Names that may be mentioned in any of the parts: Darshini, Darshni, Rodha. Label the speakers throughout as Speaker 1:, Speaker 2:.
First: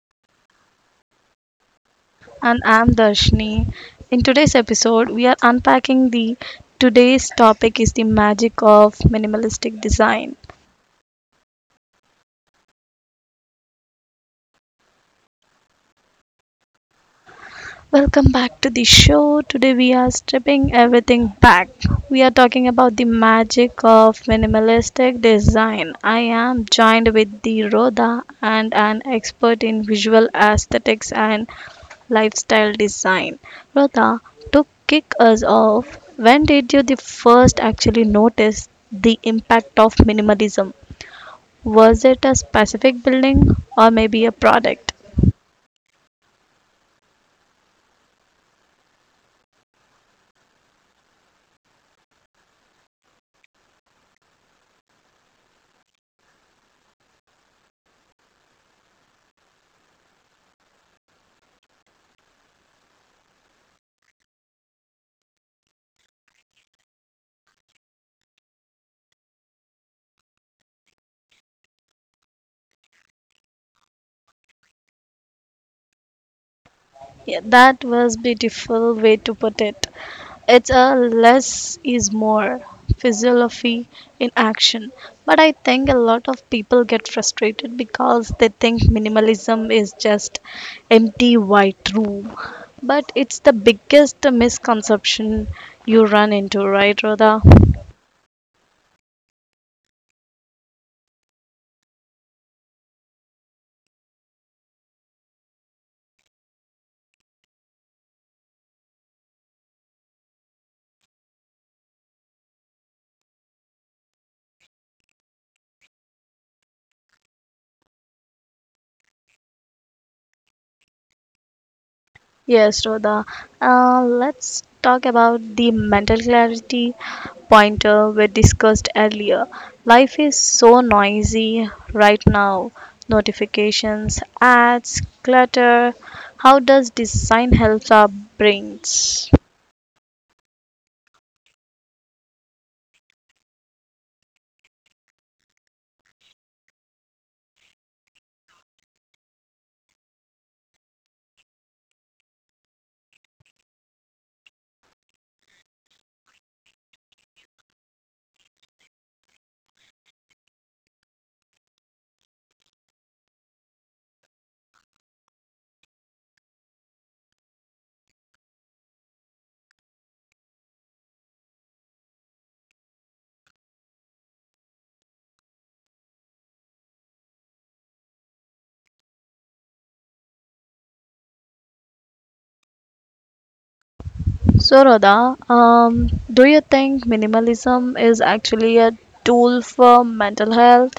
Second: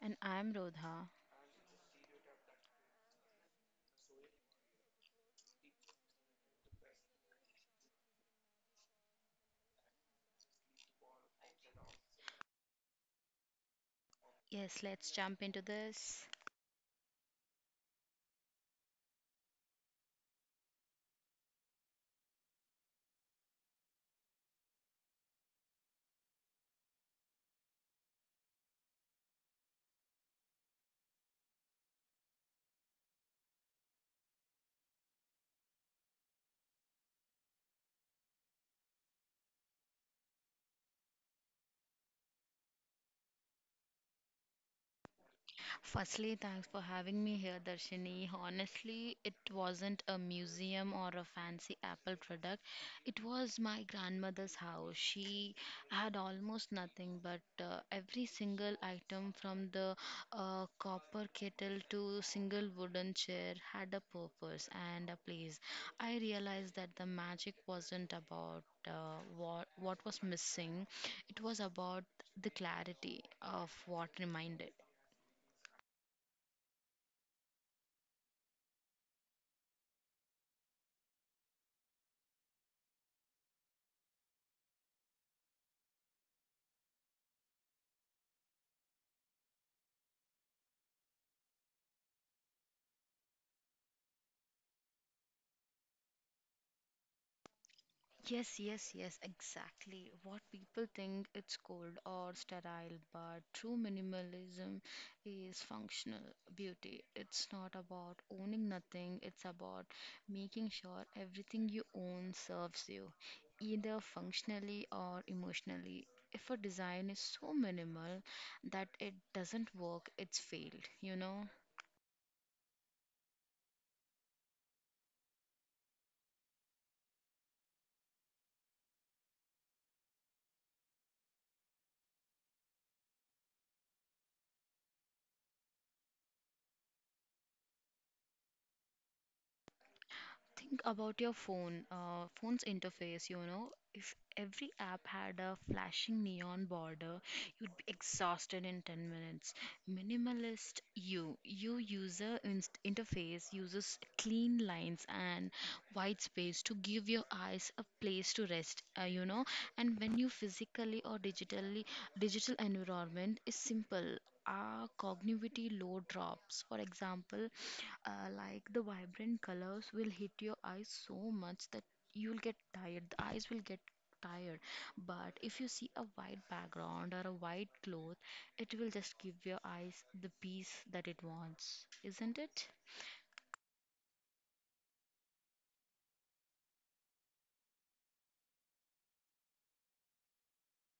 Speaker 1: And I'm Rodha.
Speaker 2: And I'm Darshni. In today's episode, we are unpacking the today's topic is the magic of minimalistic design.
Speaker 1: Yes, let's jump into this.
Speaker 2: Welcome back to the show. Today we are stripping everything back. We are talking about the magic of minimalistic design. I am joined with the Rhoda and an expert in visual aesthetics and lifestyle design. Rhoda, to kick us off, when did you the first actually notice the impact of minimalism? Was it a specific building or maybe a product?
Speaker 1: Firstly, thanks for having me here, Darshini. Honestly, it wasn't a museum or a fancy Apple product. It was my grandmother's house. She had almost nothing, but every single item from the copper kettle to single wooden chair had a purpose and a place. I realized that the magic wasn't about what was missing. It was about the clarity of what reminded.
Speaker 2: Yeah, that was beautiful way to put it. It's a less is more philosophy in action. But I think a lot of people get frustrated because they think minimalism is just empty white room. But it's the biggest misconception you run into, right, Rhoda?
Speaker 1: Yes, yes, yes, exactly. What people think it's cold or sterile, but true minimalism is functional beauty. It's not about owning nothing, it's about making sure everything you own serves you, either functionally or emotionally. If a design is so minimal that it doesn't work, it's failed, you know?
Speaker 2: Yes, Rhoda. Let's talk about the mental clarity pointer we discussed earlier. Life is so noisy right now. Notifications, ads, clutter. How does design help our brains?
Speaker 1: Think about your phone's interface, you know. If every app had a flashing neon border, you'd be exhausted in 10 minutes. Minimalist interface uses clean lines and white space to give your eyes a place to rest, you know. And when you physically or digitally, digital environment is simple, our cognitivity load drops. For example, like the vibrant colors will hit your eyes so much that you'll get tired. The eyes will get tired. But if you see a white background or a white cloth, it will just give your eyes the peace that it wants, isn't it?
Speaker 2: So, Rhoda, do you think minimalism is actually a tool for mental health?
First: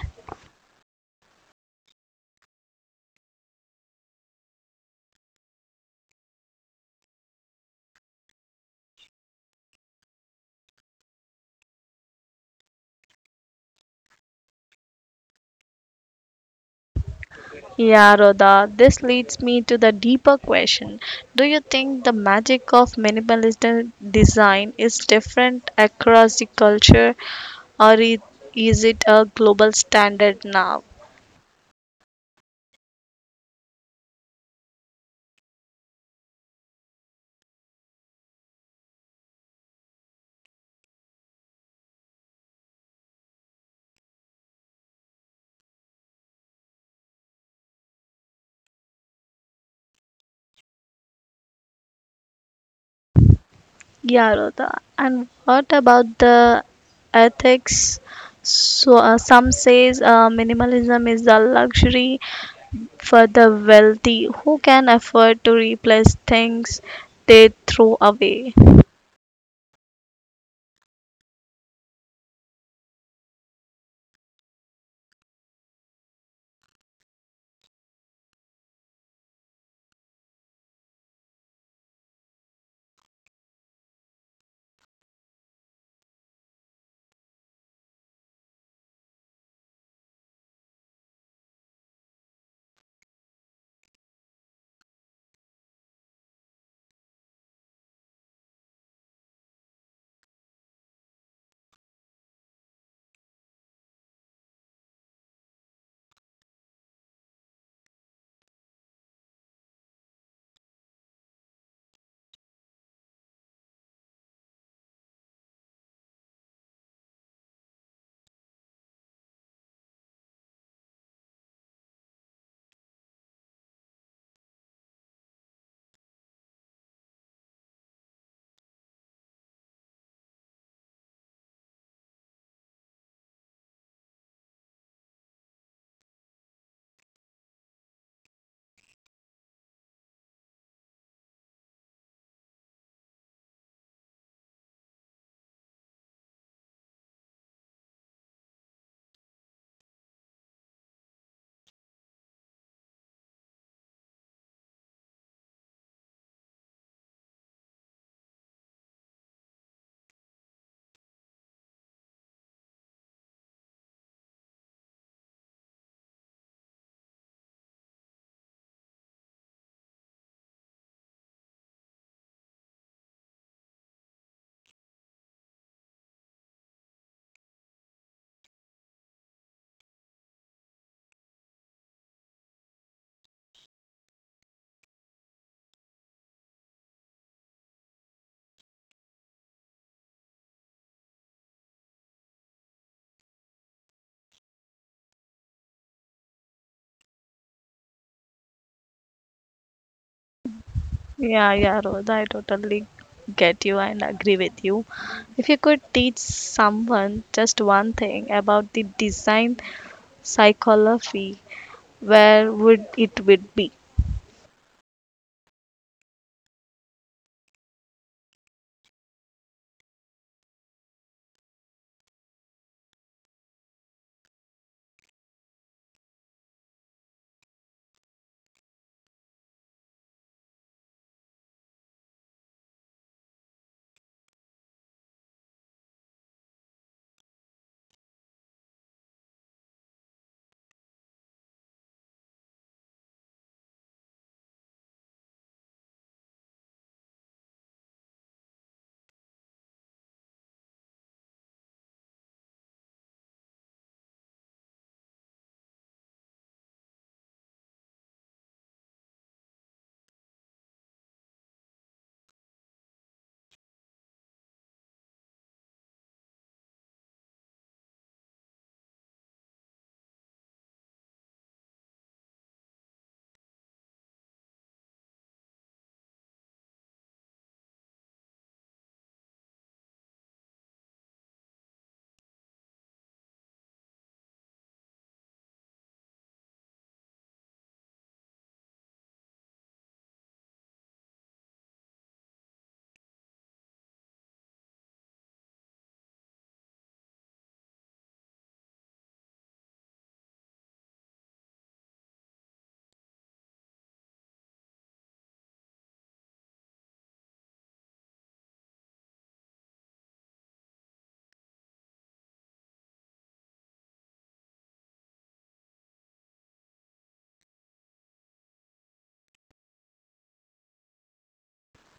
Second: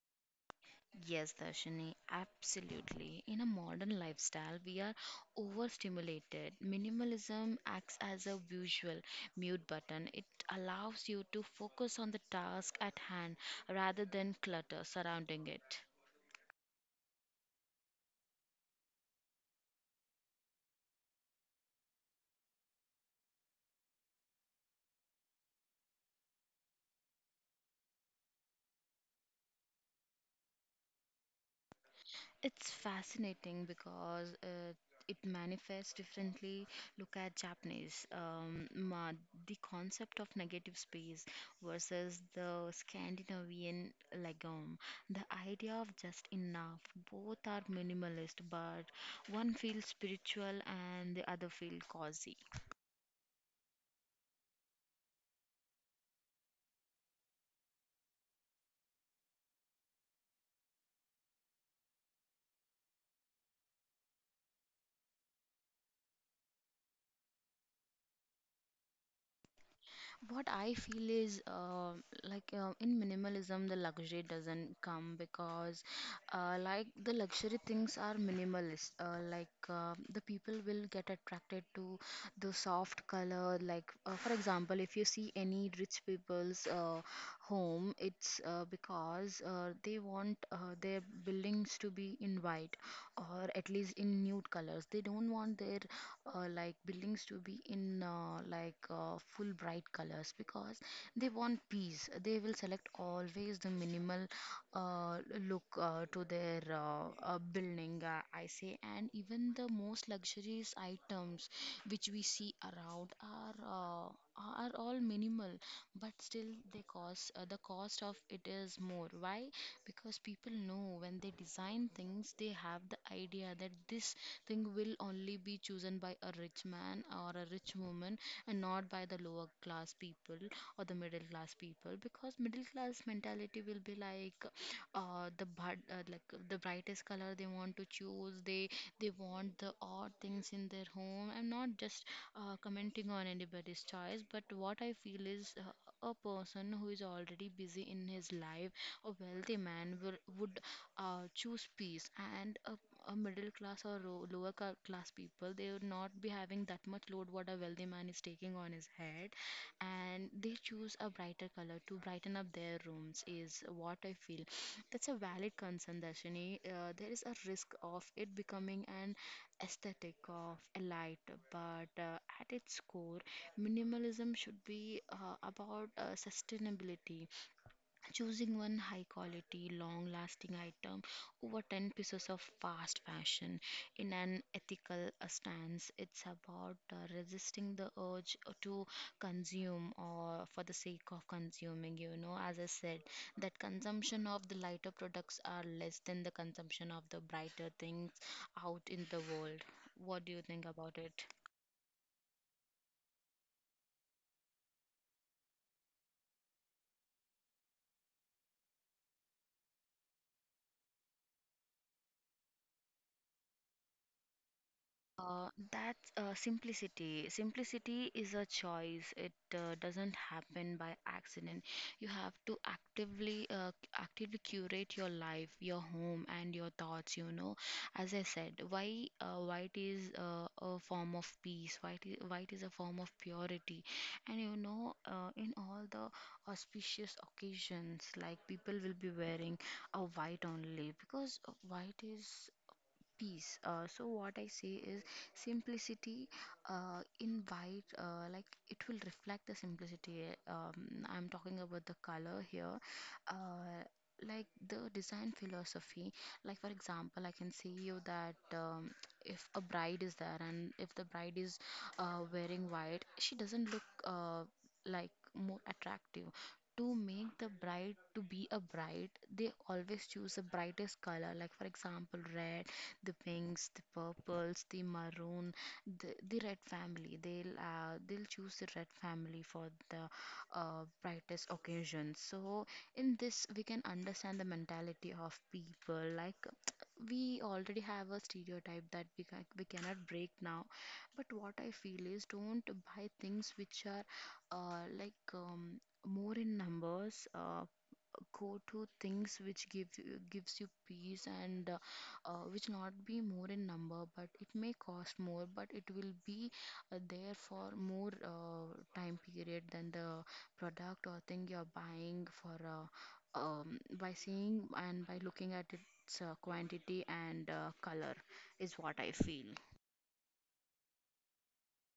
Speaker 1: Yes, Darshini, absolutely. In a modern lifestyle, we are overstimulated. Minimalism acts as a visual mute button. It allows you to focus on the task at hand rather than clutter surrounding it.
Speaker 2: Yeah, Rhoda, this leads me to the deeper question. Do you think the magic of minimalist design is different across the culture or i- is it a global standard now?
Speaker 1: It's fascinating because it manifests differently. Look at Japanese. The concept of negative space versus the Scandinavian legume. The idea of just enough. Both are minimalist, but one feels spiritual and the other feels cozy.
Speaker 2: Yeah, Rhoda. And what about the ethics? So some says minimalism is a luxury for the wealthy who can afford to replace things they throw away.
Speaker 1: What I feel is in minimalism, the luxury doesn't come because, the luxury things are minimalist. The people will get attracted to the soft color. For example, if you see any rich people's home, it's because they want their buildings to be in white, or at least in nude colors. They don't want their buildings to be in full bright colors, because they want peace. They will select always the minimal uh, look to their building, I say. And even the most luxurious items which we see around are all minimal, but still they cost the cost of it is more. Why? Because people know when they design things, they have the idea that this thing will only be chosen by a rich man or a rich woman and not by the lower class people or the middle class people, because middle class mentality will be like the brightest color they want to choose. They want the odd things in their home. I'm not just commenting on anybody's choice, but what I feel is a person who is already busy in his life, a wealthy man would choose peace, and a middle class or class people, they would not be having that much load what a wealthy man is taking on his head, and they choose a brighter color to brighten up their rooms is what I feel. That's a valid concern, Darshini. There is a risk of it becoming an aesthetic of a light, but at its core, minimalism should be about sustainability, choosing one high quality, long lasting item over 10 pieces of fast fashion in an ethical stance. It's about resisting the urge to consume or for the sake of consuming, you know. As I said, that consumption of the lighter products are less than the consumption of the brighter things out in the world. What do you think about it?
Speaker 2: Yeah, yeah, Rosa, I totally get you and agree with you. If you could teach someone just one thing about the design psychology, where would it would be?
Speaker 1: That's Simplicity. Simplicity is a choice. It doesn't happen by accident. You have to actively curate your life, your home, and your thoughts. You know, as I said, why white is a form of peace. White is a form of purity, and you know, in all the auspicious occasions, like people will be wearing a white only because white is peace. So what I say is simplicity invite like it will reflect the simplicity. I'm talking about the color here. Uh, like the design philosophy, like for example, I can see you that if a bride is there and if the bride is wearing white, she doesn't look like more attractive. To make the bride to be a bride, they always choose the brightest color, like for example red, the pinks, the purples, the maroon, the red family. They'll choose the red family for the brightest occasions. So in this, we can understand the mentality of people. Like we already have a stereotype that we cannot break now. But what I feel is don't buy things which are uh, like um, more in numbers. Go to things which gives you peace, and which not be more in number, but it may cost more, but it will be there for more time period than the product or thing you're buying for, by seeing and by looking at its quantity and color is what I feel.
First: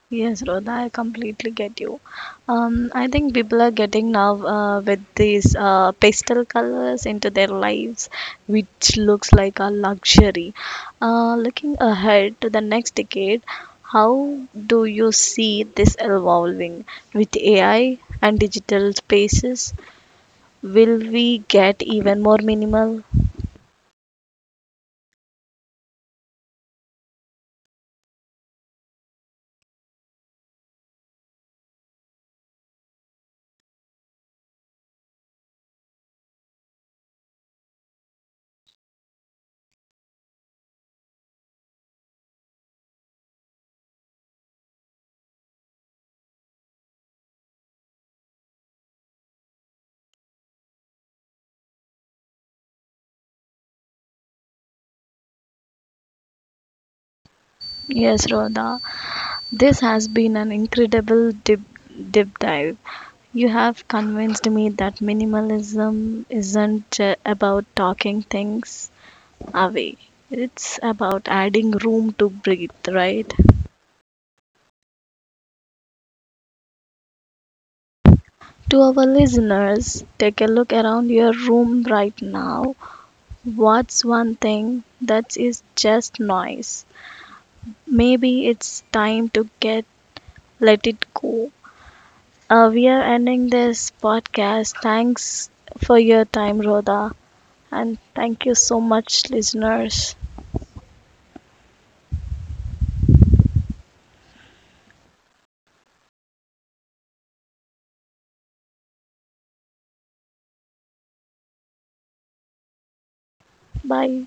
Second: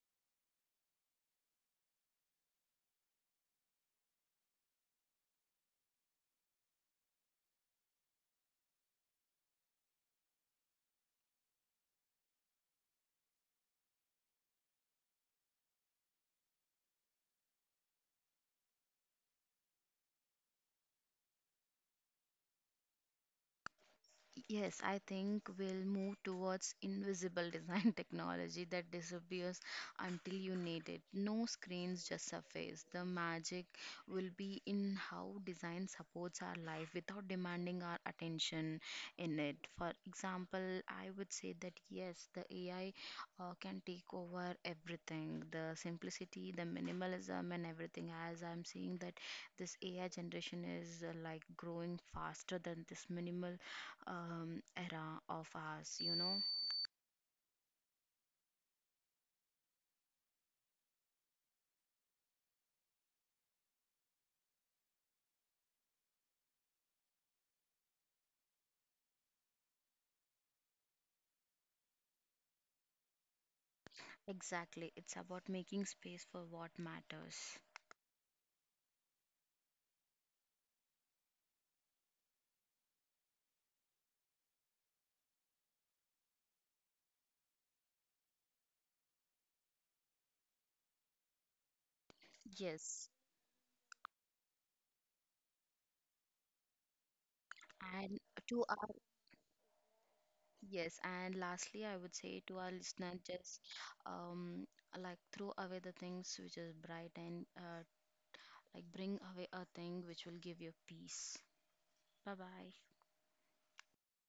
Speaker 2: Yes, Rodha, I completely get you. I think people are getting now with these pastel colors into their lives, which looks like a luxury. Looking ahead to the next decade, how do you see this evolving with AI and digital spaces? Will we get even more minimal?
Speaker 1: Yes, I think we'll move towards invisible design technology that disappears until you need it. No screens, just surface. The magic will be in how design supports our life without demanding our attention in it. For example, I would say that yes, the AI can take over everything, the simplicity, the minimalism, and everything. As I'm seeing that this AI generation is like growing faster than this minimal era of ours, you know?
Speaker 2: Yes, Rodha, this has been an incredible dip deep dive. You have convinced me that minimalism isn't about talking things away. It's about adding room to breathe, right?
Speaker 1: Exactly. It's about making space for what matters.
Speaker 2: To our listeners, take a look around your room right now. What's one thing that is just noise? Maybe it's time to get let it go. We are
Speaker 1: Yes.
Speaker 2: ending this podcast. Thanks for your time, Rhoda, and
Speaker 1: And
Speaker 2: thank you
Speaker 1: to
Speaker 2: so much, listeners.
Speaker 1: yes, and lastly, I would say to our listener, just um, like throw away the things which is bright, and like bring away a thing which will give you peace. Bye bye.
Speaker 2: Bye.